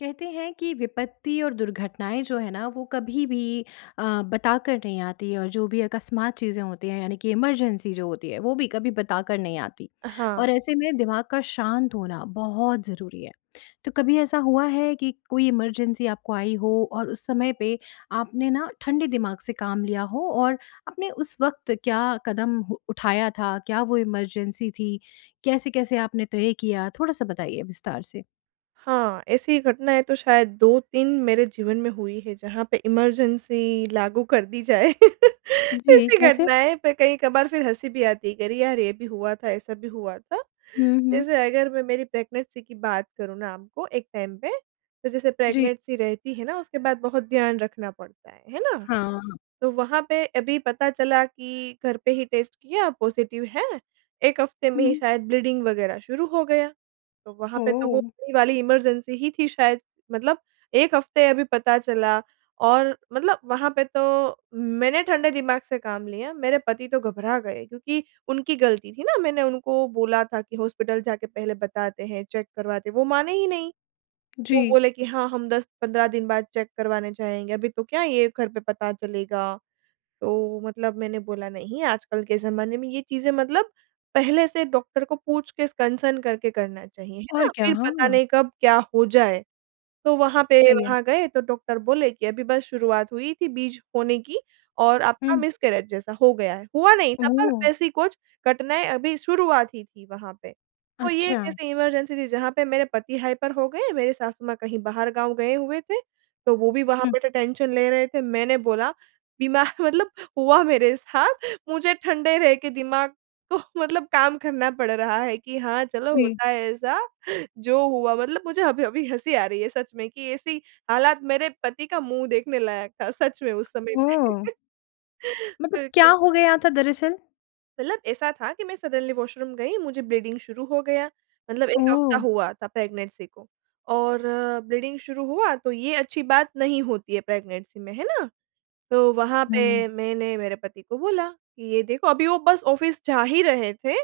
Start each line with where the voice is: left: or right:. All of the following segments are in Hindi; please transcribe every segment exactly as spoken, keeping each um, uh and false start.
left: कहते हैं कि विपत्ति और दुर्घटनाएँ जो है ना वो कभी-भी अ, बताकर नहीं आती और जो भी अकस्मात चीज़ें होती हैं यानी कि इमरजेंसी जो होती है। वो भी कभी बताकर नहीं आती
right: अ,
left: और
right: हाँ।
left: ऐसे में दिमाग का शांत होना बहुत ज़रूरी है। तो कभी ऐसा हुआ है कि कोई इमरजेंसी आपको आई हो और उस समय पे आपने ना ठंडे दिमाग से काम लिया हो। और आपने उस वक़्त क्या कदम उठाया था? क्या वो इमरजेंसी थी? कैसे-कैसे आपने तय किया? थोड़ा-सा बताइए विस्तार से।
right: हाँ, ऐसी घटनाएँ तो शायद दो तीन मेरे जीवन में हुई है जहाँ पे इमरजेंसी लागू कर दी जाए
left: जी,
right: ऐसी
left: कैसे?
right: घटनाएँ पे कई कभार फ़िर हँसी भी आती है कि अरे यार ये भी हुआ था, ऐसा भी हुआ था।
left: हुँ, हुँ।
right: जैसे अगर मैं मेरी प्रेगनेंसी की बात करूँ ना आपको एक टाइम पे तो जैसे
left: जी।
right: प्रेगनेंसी रहती है ना उसके बाद बहुत ध्यान रखना पड़ता है। है ना?
left: हाँ।
right: तो वहाँ पे अभी पता चला कि घर पे ही टेस्ट किया पॉज़िटिव है। एक हफ़्ते में
left: हुँ,
right: ही
left: हुँ।
right: शायद ब्लीडिंग वग़ैरह शुरू हो गया। तो वहाँ पे तो वो
left: ओह!
right: वही वाली इमरजेंसी ही थी शायद। मतलब एक हफ़्ते अभी पता चला और मतलब वहाँ पे तो मैंने ठंडे दिमाग से काम लिया, मेरे पति तो घबरा गए क्योंकि उनकी ग़लती थी ना मैंने उनको बोला था कि हॉस्पिटल जाके पहले बताते हैं, चेक करवाते हैं, वो माने ही नहीं। वो
left: जी।
right: बोले कि हाँ, हम दस पंद्रह दिन बाद चेक करवाने जाएँगे। अभी तो क्या ये घर पे पता चलेगा। तो मतलब मैंने बोला नहीं आजकल के ज़माने में ये चीज़ें मतलब पहले से डॉक्टर को पूछ के, कंसर्न करके करना चाहिए। है
left: और
right: ना?
left: क्या?
right: फ़िर पता
left: हाँ।
right: नहीं कब क्या हो जाए। तो वहाँ पे
left: सही है।
right: वहाँ गए तो डॉक्टर बोले कि अभी बस शुरुआत हुई थी बीज होने की और आपका
left: हुँ।
right: मिसकैरेज जैसा हो गया है। हुआ नहीं था पर
left: ओह!
right: वैसी कुछ घटनाएँ अभी शुरुआत ही थी वहाँ पे। तो ये एक
left: अच्छा।
right: ऐसी इमरजेंसी थी जहाँ पे मेरे पति हाइपर हो गए, मेरे सासु माँ कहीं बाहर गाँव गए हुए थे। तो वो भी वहाँ
left: हुँ।
right: बैठे टेंशन ले रहे थे मैंने बोला दिमाग मतलब हुआ मेरे साथ मुझे ठंडे रह के दिमाग को मतलब काम करना पड़ रहा है कि हाँ चलो
left: जी।
right: होता है ऐसा। जो हुआ मतलब मुझे अभी-अभी हँसी आ रही है सच में कि ऐसी हालात मेरे पति का मुँह देखने लायक था सच में उस समय में।
left: ओह! मतलब क्या
right: बिल्कुल।
left: हो गया था, दरअसल?
right: मतलब ऐसा था कि मैं सडनली वॉशरूम गई मुझे ब्लीडिंग शुरू हो गया, मतलब एक हफ्ता
left: ओह!
right: हुआ था प्रेग्नेंसी को। और ब्लीडिंग शुरू हुआ तो ये अच्छी बात नहीं होती है प्रेग्नेंसी में। है ना? तो वहाँ
left: हुँ।
right: पे मैंने मेरे पति को बोला कि ये देखो अभी वो बस ऑफ़िस जा ही रहे थे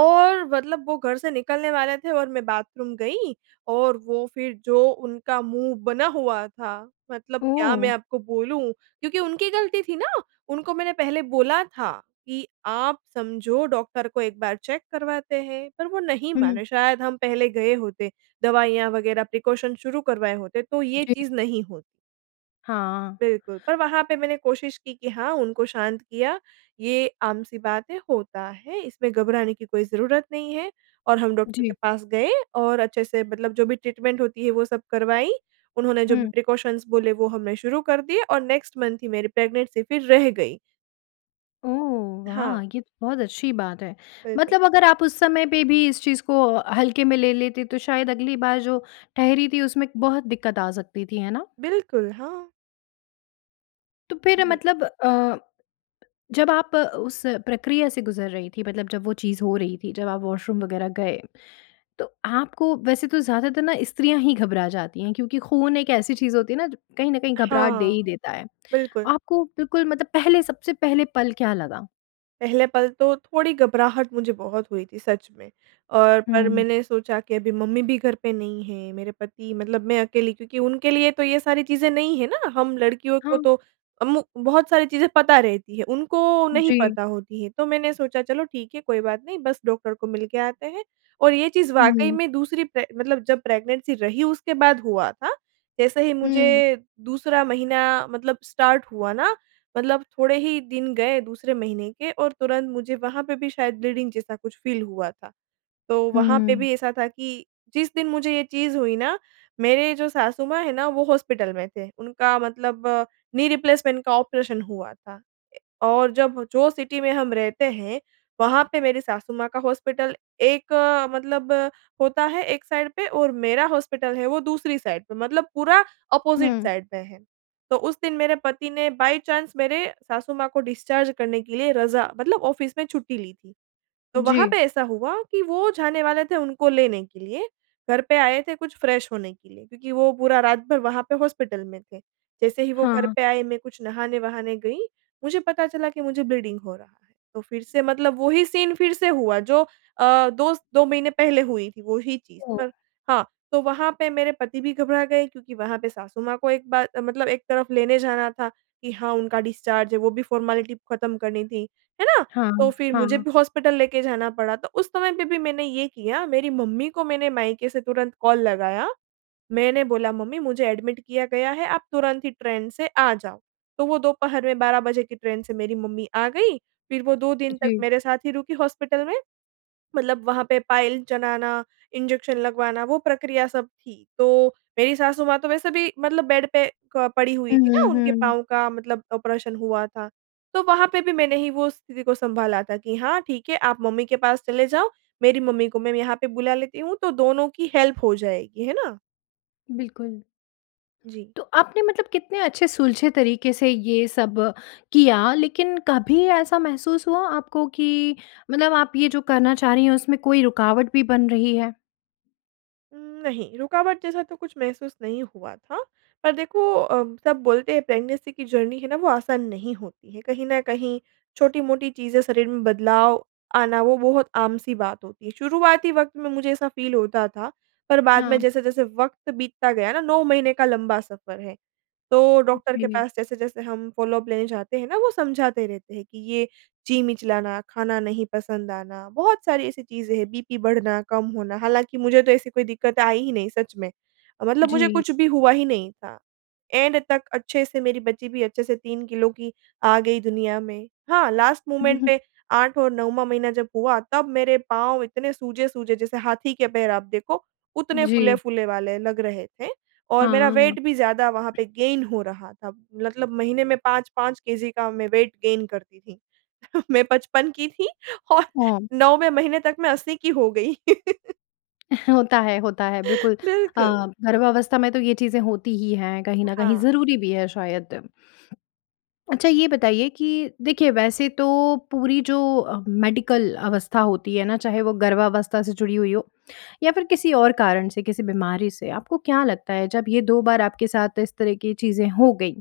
right: और मतलब वो घर से निकलने वाले थे। और मैं बाथरूम गई, और वो फ़िर जो उनका मुँह बना हुआ था मतलब क्या मैं
left: ओह!
right: आपको बोलूँ? क्योंकि उनकी गलती थी ना, उनको मैंने पहले बोला था कि आप समझो डॉक्टर को एक बार चेक करवाते हैं, पर वो नहीं
left: हुँ।
right: माने। शायद हम पहले गए होते, दवाइयाँ वगैरह, प्रिकॉशन शुरू करवाए होते, तो ये
left: जी।
right: चीज़ नहीं होती।
left: हाँ।
right: बिल्कुल, पर वहाँ पे मैंने कोशिश की कि हाँ, उनको शांत किया, ये आम-सी बात है होता है, इसमें घबराने की कोई ज़रूरत नहीं है। और हम डॉक्टर के
left: जी।
right: पास गए और अच्छे से मतलब जो भी ट्रीटमेंट होती है वो सब करवाई। उन्होंने जो भी
left: हुँ।
right: प्रिकॉशन्स बोले वो हमने शुरू कर दिए और नेक्स्ट मंथ ही मेरी प्रेग्नेंसी फ़िर रह गई।
left: ओह,
right: हाँ।
left: वाह! ये तो बहुत अच्छी बात है।
right: बिल्कुल।
left: मतलब अगर आप उस समय पे भी इस चीज़ को हल्के में ले लेते, तो शायद अगली बार जो ठहरी थी उसमें बहुत दिक्कत आ सकती थी। है ना?
right: बिल्कुल, हाँ।
left: तो फ़िर
right: जी।
left: मतलब अ, जब आप उस प्रक्रिया से गुज़र रहीं थीं, मतलब जब वो चीज़ हो रही थी, जब आप वॉशरूम वग़ैरह गए। तो आपको वैसे तो ज़्यादातर ना स्त्रियाँ ही घबरा जाती हैं क्योंकि खून एक ऐसी चीज़ होती है ना ज कहीं न कहीं घबराहट दे
right: हाँ।
left: ही देता है।
right: बिल्कुल।
left: आपको बिल्कुल मतलब पहले सबसे पहले पल क्या लगा?
right: पहले पल तो थोड़ी घबराहट मुझे बहुत हुई थी सच में। और पर
left: हुँ।
right: मैंने सोचा कि अभी मम्मी भी घर पे नहीं हैं मेरे पति मतलब मैं अकेली क्योंकि उनके लिए तो ये सारी चीज़ें नई हैं ना। हम लड़कियों को
left: हाँ।
right: तो हम बहुत सारी चीज़ें पता रहती हैं, उनको नहीं
left: जी।
right: पता होती हैं। तो मैंने सोचा चलो ठीक है कोई बात नहीं बस डॉक्टर को मिल के आते हैं और ये चीज़ वाक़ई
left: हुँ।
right: में दूसरी प्रे मतलब जब प्रेग्नेंसी रही उसके बाद हुआ था। जैसे ही
left: हुँ।
right: मुझे दूसरा महीना मतलब स्टार्ट हुआ ना मतलब थोड़े ही दिन गए दूसरे महीने के और तुरंत मुझे वहाँ पे भी शायद ब्लीडिंग जैसा कुछ फ़ील हुआ था। तो वहाँ पे
left: हुँ।
right: भी ऐसा था कि जिस दिन मुझे ये चीज़ हुई ना मेरे जो सासू-माँ है ना वो हॉस्पिटल में थे। उनका मतलब नी रिप्लेसमेंट का ऑपरेशन हुआ था। और जब जो सिटी में हम रहते हैं वहाँ पे मेरी सासू-माँ का हॉस्पिटल एक मतलब होता है एक साइड पे और मेरा हॉस्पिटल है वो दूसरी साइड पे। मतलब पूरा ऑपोज़िट
left: हुँ।
right: साइड में है। तो उस दिन मेरे पति ने बाई चांस मेरे सासू माँ को डिस्चार्ज करने के लिए रज़ा मतलब ऑफ़िस में छुट्टी ली थी। तो वहाँ
left: जी।
right: पे ऐसा हुआ कि वो जाने वाले थे उनको लेने के लिए, घर पे आए थे कुछ फ़्रेश होने के लिए क्योंकि वो पूरा रात भर वहाँ पे हॉस्पिटल में थे। जैसे ही वो घर
left: हाँ।
right: पे आए मैं कुछ नहाने-वहाने गई मुझे पता चला कि मुझे ब्लीडिंग हो रहा है। तो फ़िर से मतलब वो ही सीन फ़िर से हुआ जो अ, दोस दो महीने पहले हुई थी वो ही चीज़।
left: ओह!
right: पर हाँ, तो वहाँ पे मेरे पति भी घबरा गए क्योंकि वहाँ पे सासू-माँ को एक बार मतलब एक तरफ़ लेने जाना था कि हाँ उनका डिस्चार्ज है। वो भी फॉर्मेलिटी ख़त्म करनी थी। है ना?
left: हाँ,
right: तो फ़िर मुझे
left: हाँ।
right: भी हॉस्पिटल लेके जाना पड़ा। तो उस समय पे भी मैंने ये किया मेरी मम्मी को मैंने मायके से तुरंत कॉल लगाया। मैंने बोला, "मम्मी मुझे एडमिट किया गया है आप तुरंत ही ट्रेन से आ जाओ।" तो वो दोपहर में बारह बजे की ट्रेन से मेरी मम्मी आ गईं। फ़िर वो दो दिन तक
left: जी।
right: मेरे साथ ही रुकीं हॉस्पिटल में, मतलब वहाँ पे पाइल चढ़ाना, इंजेक्शन लगवाना वो प्रक्रिया सब थी। तो मेरी सासू-माँ तो वैसे भी मतलब बेड पे क पड़ी हुईं
left: हुँ,
right: थीं ना
left: हुँ,
right: उनके
left: हुँ।
right: पाँव का मतलब ऑपरेशन हुआ था। तो वहाँ पे भी मैंने ही वो स्थिति को सँभाला था कि हाँ ठीक है आप मम्मी के पास चले जाओ। मेरी मम्मी को मैं यहाँ पे बुला लेती हूँ तो दोनों की हेल्प हो जाएगी। है ना?
left: बिल्कुल।
right: जी।
left: तो आपने मतलब कितने अच्छे सुलझे तरीके से ये सब किया लेकिन कभी ऐसा महसूस हुआ आपको कि मतलब आप ये जो करना चाह रही हैं उसमें कोई रुकावट भी बन रही है?
right: उम, नहीं रुकावट जैसा तो कुछ महसूस नहीं हुआ था। पर देखो अ, सब बोलते हैं प्रेगनेंसी की जर्नी है ना वो आसान नहीं होती है कहीं न कहीं छोटी-मोटी चीज़ें, शरीर में बदलाव आना वो बहुत आम-सी बात होती है शुरुआती वक़्त में मुझे ऐसा फ़ील होता था, पर बाद में
left: हाँ।
right: जैसे-जैसे वक़्त बीतता गया ना, नौ महीने का लंबा सफर है। तो
left: हु
right: डॉक्टर के
left: जी।
right: पास जैसे-जैसे हम फॉलो-अप लेने जाते हैं ना वो समझाते रहते हैं कि ये जी मिचलाना, खाना नहीं पसंद आना, बहुत सारी ऐसी चीज़ें हैं बीपी बढ़ना, कम होना, हालाँकि मुझे तो ऐसी कोई दिक्कतें आई ही नहीं सच में। मतलब मुझे
left: जी।
right: कुछ भी हुआ ही नहीं था। एंड तक अच्छे से मेरी बच्ची भी अच्छे से तीन किलो की आ गई दुनिया में। हाँ लास्ट
left: हुँ,
right: मोमेंट
left: हुँ।
right: पे आठ और नौवाँ महीना जब हुआ तब मेरे पाँव इतने सूजे-सूजे जैसे हाथी के पैर आप देखो उतने
left: जी।
right: फूले-फूले वाले लग रहे थे और मेरा
left: हाँ।
right: वेट भी ज़्यादा वहाँ पे गेन हो रहा था। मतलब महीने में पाँच पाँच केजी का मैं वेट गेन करती थी। मैं पचपन की थी और
left: हाँ।
right: नौवें महीने तक मैं अस्सी की हो गई।
left: होता है होता है बिल्कुल अ,
right: बिल्कुल।
left: गर्भावस्था में तो ये चीज़ें होती ही हैं, कहीं न कहीं
right: हाँ।
left: ज़रूरी भी है शायद। अच्छा, ये बताइए कि देखिए, वैसे तो पूरी जो मेडिकल अवस्था होती है ना, चाहे वो गर्भावस्था से जुड़ी हुई हो या फिर किसी और कारण से, किसी बीमारी से। आपको क्या लगता है, जब ये दो बार आपके साथ इस तरह की चीज़ें हो गईं,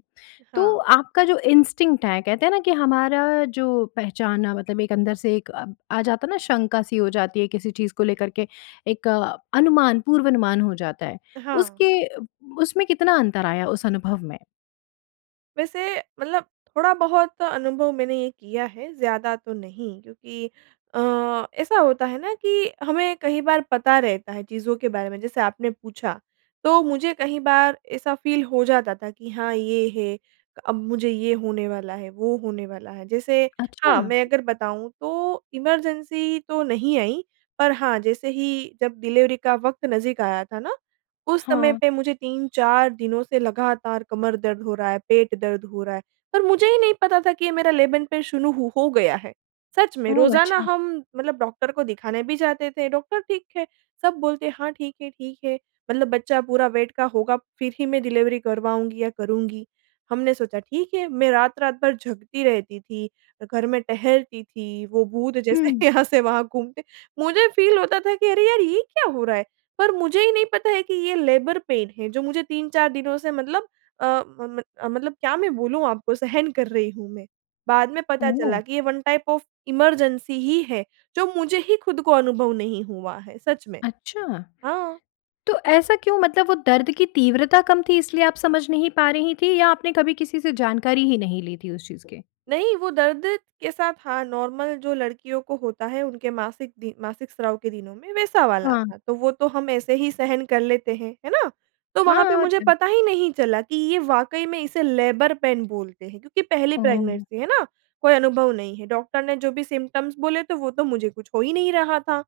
left: तो
right: हाँ।
left: आपका जो इंस्टिंक्ट है, कहते हैं ना कि हमारा जो पहचानना मतलब एक अंदर से एक अ, आ जाता है ना, शंका सी हो जाती है किसी चीज़ को लेकर के, एक अ, अनुमान, पूर्व अनुमान हो जाता है
right: अ, हाँ।
left: उसके उब उसमें कितना अंतर आया उस अनुभव में?
right: वैसे, मतलब थोड़ा-बहुत अनुभव मैंने ये किया है, ज़्यादा तो नहीं क्योंकि अ, ऐसा होता है ना कि हमें कही बार पता रहता है चीज़ों के बारे में जैसे आपने पूछा, तो मुझे कही बार ऐसा फ़ील हो जाता था कि हाँ, ये है अब मुझे ये होने वाला है, वो होने वाला है जैसे
left: अच्छा।
right: हाँ, मैं अगर बताऊँ तो इमरजेंसी तो नहीं आई, पर हाँ, जैसे ही जब डिलीवरी का वक़्त नज़दीक आया था ना, उस समय
left: हाँ।
right: पे मुझे तीन चार दिनों से लगातार कमर दर्द हो रहा है, पेट दर्द हो रहा है, पर मुझे ही नहीं पता था कि ये मेरा लेबर पेन शुरू हो हो गया है सच में,
left: ओह!
right: रोज़ाना
left: अच्छा।
right: हम मतलब डॉक्टर को दिखाने भी जाते थे, डॉक्टर ठीक है सब बोलते हैं, हाँ, ठीक है ठीक है, मतलब बच्चा पूरा वेट का होगा फिर ही मैं डिलीवरी करवाऊँगी या करूँगी। हमने सोचा ठीक है, मैं रात-रात भर जगती रहती थी, घर में टहलती थी, वो भूत जैसे
left: हुँ।
right: यहाँ से वहाँ घूमते मुझे फ़ील होता था कि अरे यार! ये क्या हो रहा है, पर मुझे ही नहीं पता है कि ये लेबर पेन है जो मुझे तीन चार दिनों से मतलब अ म म अ, मतलब क्या मैं बोलूँ आपको, सहन कर रही हूँ मैं। बाद में पता
left: ओह!
right: चला कि ये वन टाइप ऑफ इमरजेंसी ही है, जो मुझे ही खुद को अनुभव नहीं हुआ है, सच में।
left: अच्छा।
right: हाँ।
left: तो ऐसा क्यों मतलब वो दर्द की तीव्रता कम थी इसलिए आप समझ नहीं पा रही थी या आपने कभी किसी से जानकारी ही नहीं ली थी उस चीज़ के?
right: नहीं, वो दर्द के साथ हाँ, नॉर्मल जो लड़कियों को होता है, उनके मासिक दि मासिक स्राव के दिनों में वैसा वाला
left: हाँ।
right: था, तो वो तो हम ऐसे ही सहन कर लेते हैं, है ना? तो
left: हाँ
right: वहाँ पे
left: और
right: मुझे
left: क्या।
right: पता ही नहीं चला कि ये वाक़ई में इसे लेबर पेन बोलते हैं, क्योंकि पहली
left: ओह!
right: प्रेगनेंसी, है ना? कोई अनुभव नहीं है, डॉक्टर ने जो भी सिम्पटम्स बोले तो वो तो मुझे कुछ हो ही नहीं रहा था,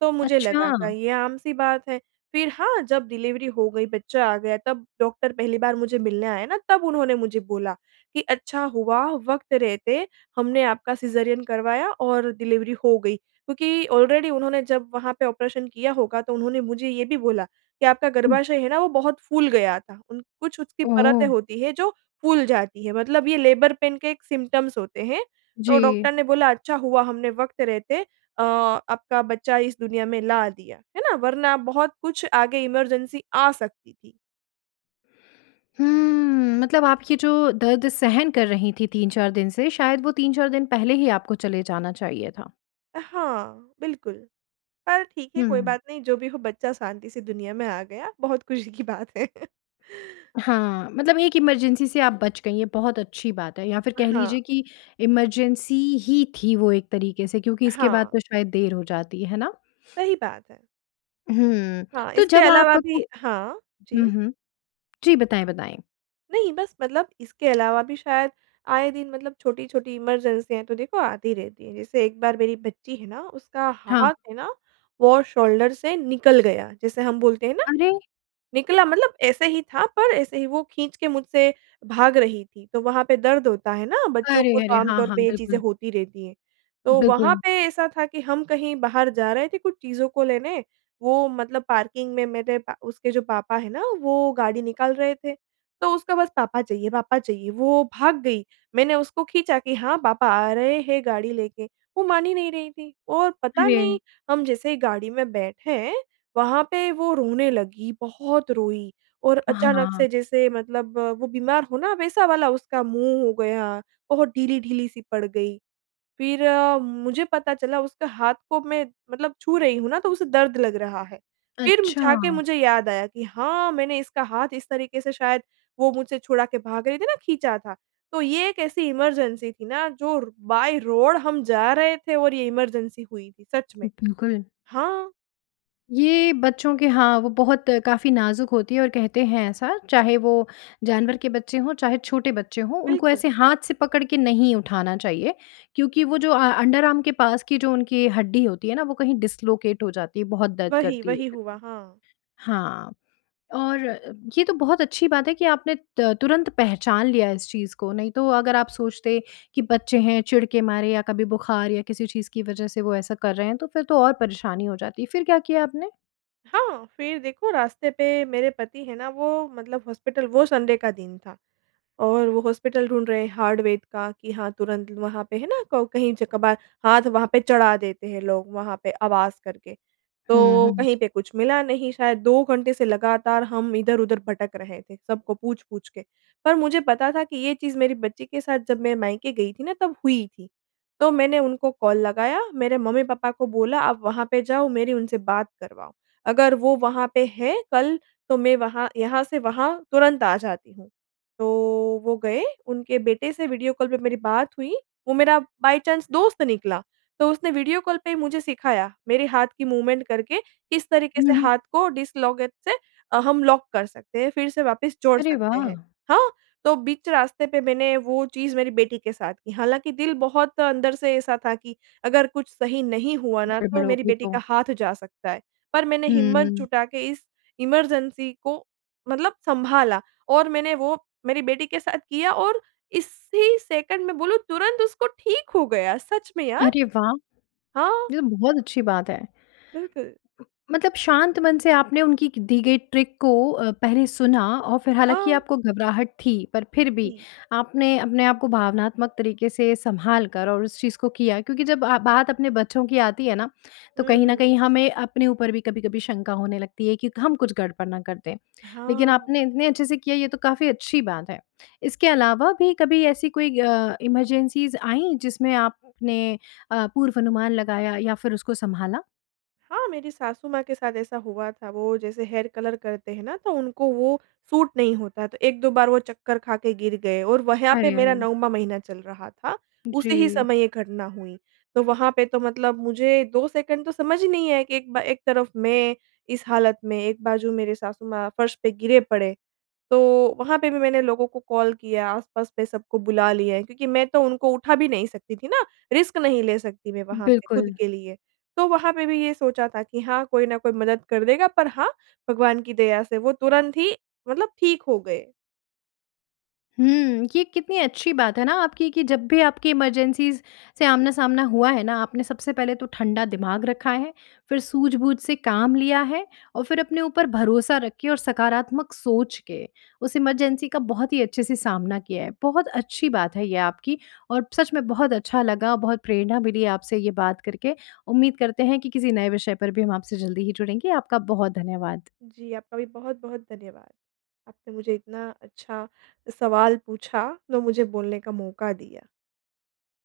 right: तो मुझे लगा था
left: अच्छा।
right: ये आम-सी बात है। फिर हाँ, जब डिलिवरी हो गई, बच्चा आ गया, तब डॉक्टर पहली बार मुझे मिलने आया ना, तब उन्होंने मुझे बोला कि अच्छा हुआ वक़्त रहते हमने आपका सिज़ेरियन करवाया और डिलिवरी हो गई, क्योंकि ऑलरेडी उन्होंने जब वहाँ पे ऑपरेशन किया होगा तो उन्होंने मुझे ये भी बोला कि आपका
left: हुँ।
right: गर्भाशय है ना, वो बहुत फूल गया था। उन कुछ उसकी परतें
left: ओह!
right: होती है जो फूल जाती है, मतलब ये लेबर पेन के एक सिम्पटम्स होते हैं। और
left: जी।
right: डॉक्टर ने बोला, अच्छा हुआ हमने वक़्त रहते अ, आपका बच्चा इस दुनिया में ला दिया, है ना? वरना बहुत कुछ आगे इमरजेंसी आ सकती थी।
left: हुँ, मतलब आप ये जो दर्द सहन कर रही थीं तीन-चार दिन से शायद वो तीन-चार दिन पहले ही आपको चले जाना चाहिए था।
right: अ, हाँ, बिल्कुल पर ठीक है कोई
left: हुँ।
right: बात नहीं जो भी हो बच्चा शांति से दुनिया में आ गया, बहुत ख़ुशी की बात है।
left: हाँ, मतलब एक इमरजेंसी से आप बच गई ये बहुत अच्छी बात है। या फ़िर
right: अ,
left: कह
right: हाँ।
left: लीजिए कि इमरजेंसी ही थी वो एक तरीके से क्योंकि इसके बाद
right: हाँ।
left: तो शायद देर हो जाती, है ना?
right: सही बात है।
left: हुँ,
right: हाँ,
left: तो
right: इसके
left: जब
right: अलावा
left: आपको
right: भी हाँ,
left: हुँ,
right: जी।
left: हुँ। जी बताएँ, बताएँ।
right: नहीं बस मतलब इसके अलावा भी शायद आए दिन मतलब छोटी-छोटी इमरजेंसियाँ तो देखो आती रहती हैं। जैसे एक बार मेरी बच्ची है ना उसका
left: हाँ।
right: हाथ है ना, वो शोल्डर से निकल गया, जैसे हम बोलते हैं ना
left: अरे!
right: निकला मतलब ऐसे ही था पर ऐसे ही वो खींच के मुझसे भाग रही थी। तो वहाँ पे दर्द होता है ना, बच्चों
left: अरे!
right: को तो
left: अरे!
right: आम
left: हाँ,
right: तौर
left: हाँ,
right: पे ये चीज़ें
left: बिल्कुल।
right: होती रहती हैं। तो वहाँ
left: बिल्कुल।
right: पे ऐसा था कि हम कहीं बाहर जा रहे थे कुछ चीज़ों को लेने, वो मतलब पार्किंग में मेरे प उसके जो पापा है ना वो गाड़ी निकाल रहे थे। तो उसका बस पापा चाहिए, पापा चाहिए वो भाग गई, मैंने उसको खींचा कि हाँ पापा आ रहे हैं गाड़ी लेके, वो मान ही नहीं रही थी। और पता नहीं
left: अरे!
right: हम जैसे ही गाड़ी में बैठे, वहाँ पे वो रोने लगी, बहुत रोई और अचानक
left: हाँ।
right: से जैसे मतलब वो बीमार हो ना वैसा वाला उसका मुँह हो गया, बहुत ढीली-ढीली सी पड़ गई। फ़िर अ, मुझे पता चला उसका हाथ को मैं मतलब छू रही हूँ ना तो उसे दर्द लग रहा है, फ़िर
left: अच्छा।
right: जाके मुझे याद आया कि हाँ मैंने इसका हाथ इस तरीके से शायद वो मुझसे छुड़ा के भाग रही थी ना खींचा था। तो ये एक ऐसी इमरजेंसी थी ना जो र बाय रोड हम जा रहे थे और ये इमरजेंसी हुई थी सच में।
left: बिल्कुल।
right: हाँ।
left: ये बच्चों के हाँ, वो बहुत काफ़ी नाज़ुक होती हैं और कहते हैं ऐसा, चाहे वो जानवर के बच्चे हों चाहे, छोटे बच्चे हों उनको
right: बिल्कुल।
left: ऐसे हाथ से पकड़ के नहीं उठाना चाहिए, क्योंकि वो जो अ अंडरआर्म के पास की जो उनकी हड्डी होती है ना वो कहीं डिस्लॉकेट हो जाती है बहुत दर्द
right: वही,
left: करती है
right: वही
left: फ़िर।
right: हुआ, हाँ।
left: हाँ। और अ, ये तो बहुत अच्छी बात है कि आपने अ, तुरंत पहचान लिया इस चीज़ को नहीं, तो अगर आप सोचते कि बच्चे हैं चिढ़ के मारे या कभी बुख़ार या किसी चीज़ की वजह से वो ऐसा कर रहे हैं तो फ़िर तो और परेशानी हो जाती, फ़िर क्या किया आपने?
right: हाँ, फ़िर देखो रास्ते पे मेरे पति है ना वो मतलब हॉस्पिटल वो संडे का दिन था और वो हॉस्पिटल ढूँढ रहे हैं हाड़वैद्य का कि हाँ तुरंत ल वहाँ पे है ना को कहीं ज कभार हाथ वहाँ पे चढ़ा देते हैं लोग वहाँ पे आवाज़ करके।
left: हुँ,
right: तो
left: हुँ।
right: कहीं पे कुछ मिला नहीं शायद दो घंटे से लगातार हम इधर-उधर भटक रहे थे सबको पूछ-पूछ के। पर मुझे पता था कि ये चीज़ मेरी बच्ची के साथ जब मैं मायके गई थी ना तब हुई थी, तो मैंने उनको कॉल लगाया मेरे मम्मी-पापा को बोला आप वहाँ पे जाओ मेरी उनसे बात करवाओ। अगर वो वहाँ पे है कल, तो मैं वहाँ यहाँ से वहाँ तुरंत आ जाती हूँ। तो वो गए उनके बेटे से वीडियो कॉल पे मेरी बात हुई, वो मेरा बाय चाँस दोस्त निकला, तो उसने वीडियो कॉल पे ही मुझे सिखाया मेरे हाथ की मूवमेंट करके किस तरीक़े से
left: हुँ, हुँ।
right: हाथ को डिस्लॉकेट से अ, हम लॉक कर सकते हैं, फ़िर से वापस जोड़
left: अरे
right: सकते
left: वाह!
right: हैं। हाँ, तो बीच रास्ते पे मैंने वो चीज़ मेरी बेटी के साथ की। हालाँकि दिल बहुत अंदर से ऐसा था कि अगर कुछ सही नहीं हुआ ना तो
left: गड़बड़ हो
right: मेरी
left: गई
right: बेटी
left: तो?
right: का हाथ जा सकता है, पर मैंने हिम्मत
left: हुँ।
right: जुटा के इस इमरजेंसी को मतलब सँभाला और मैंने वो मेरी बेटी के साथ किया और इसी सेकंड में बोलूँ तुरंत उसको ठीक हो गया सच में यार।
left: अरे वाह!
right: हाँ।
left: ये तो बहुत अच्छी बात है।
right: बिल्कुल।
left: उ मतलब शांत मन से आपने उनकी की दी गई ट्रिक को अ, पहले सुना और फ़िर हालाँकि
right: हाँ।
left: आपको घबराहट थी, पर फ़िर भी
right: जी।
left: आपने अपने आप को भावनात्मक तरीक़े से सँभाल कर और उस चीज़ को किया क्योंकि जब आप बात अपने बच्चों की आती है ना, तो कहीं न कहीं
right: हुँ।
left: हमें अपने ऊपर भी कभी-कभी शंका होने लगती है कि हम कुछ गड़बड़ ना कर दें, लेक़िन
right: हाँ।
left: आपने इतने अच्छे से किया ये तो काफ़ी अच्छी बात है। इसके अलावा भी कभी ऐसी कोई अ, इमरजेंसीस आईं जिसमें आप आपने अ, पूर्व अनुमान लगाया या फ़िर उसको सँभाला?
right: हाँ, मेरी सासु-माँ के साथ ऐसा हुआ था, वो जैसे हेयर कलर करते हैं ना तो उनको वो सूट नहीं होता है। तो एक दो बार वो चक्कर खा के गिर गए और व यहाँ पे
left: अरे,
right: मेरा
left: अरे!
right: नौवाँ महीना चल रहा था, उसी ही
left: जी।
right: समय ये घटना हुई। तो वहाँ पे तो मतलब मुझे दो सेकंड तो समझ ही नहीं आया कि एक बा एक तरफ़ मैं इस हालत में, एक बाजू मेरे सासु माँ फर्श पे गिरे पड़े। तो वहाँ पे भी मैंने लोगों को कॉल किया, आस-पास पे सबको बुला लिया है क्योंकि मैं तो उनको उठा भी नहीं सकती थी ना, रिस्क नहीं ले सकती मैं वहाँ पे खुद
left: बिल्कुल।
right: के लिए। तो वहाँ पे भी ये सोचा था कि हाँ, कोई ना कोई मदद कर देगा पर हाँ, भगवान की दया से वो तुरंत ही मतलब ठीक हो गए।
left: हुँ, ये कितनी अच्छी बात है ना आपकी कि जब भी आपकी इमरजेंसीज़ से आमना-सामना हुआ है ना। आपने सबसे पहले तो ठंडा दिमाग रखा है, फ़िर सूझ-बूझ से काम लिया है। और फ़िर अपने ऊपर भरोसा रख के और सकारात्मक सोच के, उस इमरजेंसी का बहुत ही अच्छे से सामना किया है। बहुत अच्छी बात है ये आपकी और सच में बहुत अच्छा लगा, बहुत प्रेरणा मिली आपसे ये बात करके, उम्मीद करते हैं कि किसी नए विषय पर भी हम आपसे जल्दी ही जुड़ेंगे। आपका बहुत धन्यवाद।
right: जी, आपका भी बहुत-बहुत धन्यवाद। आपसे मुझे इतना अच्छा सवाल पूछा, तो मुझे बोलने का मौका दिया।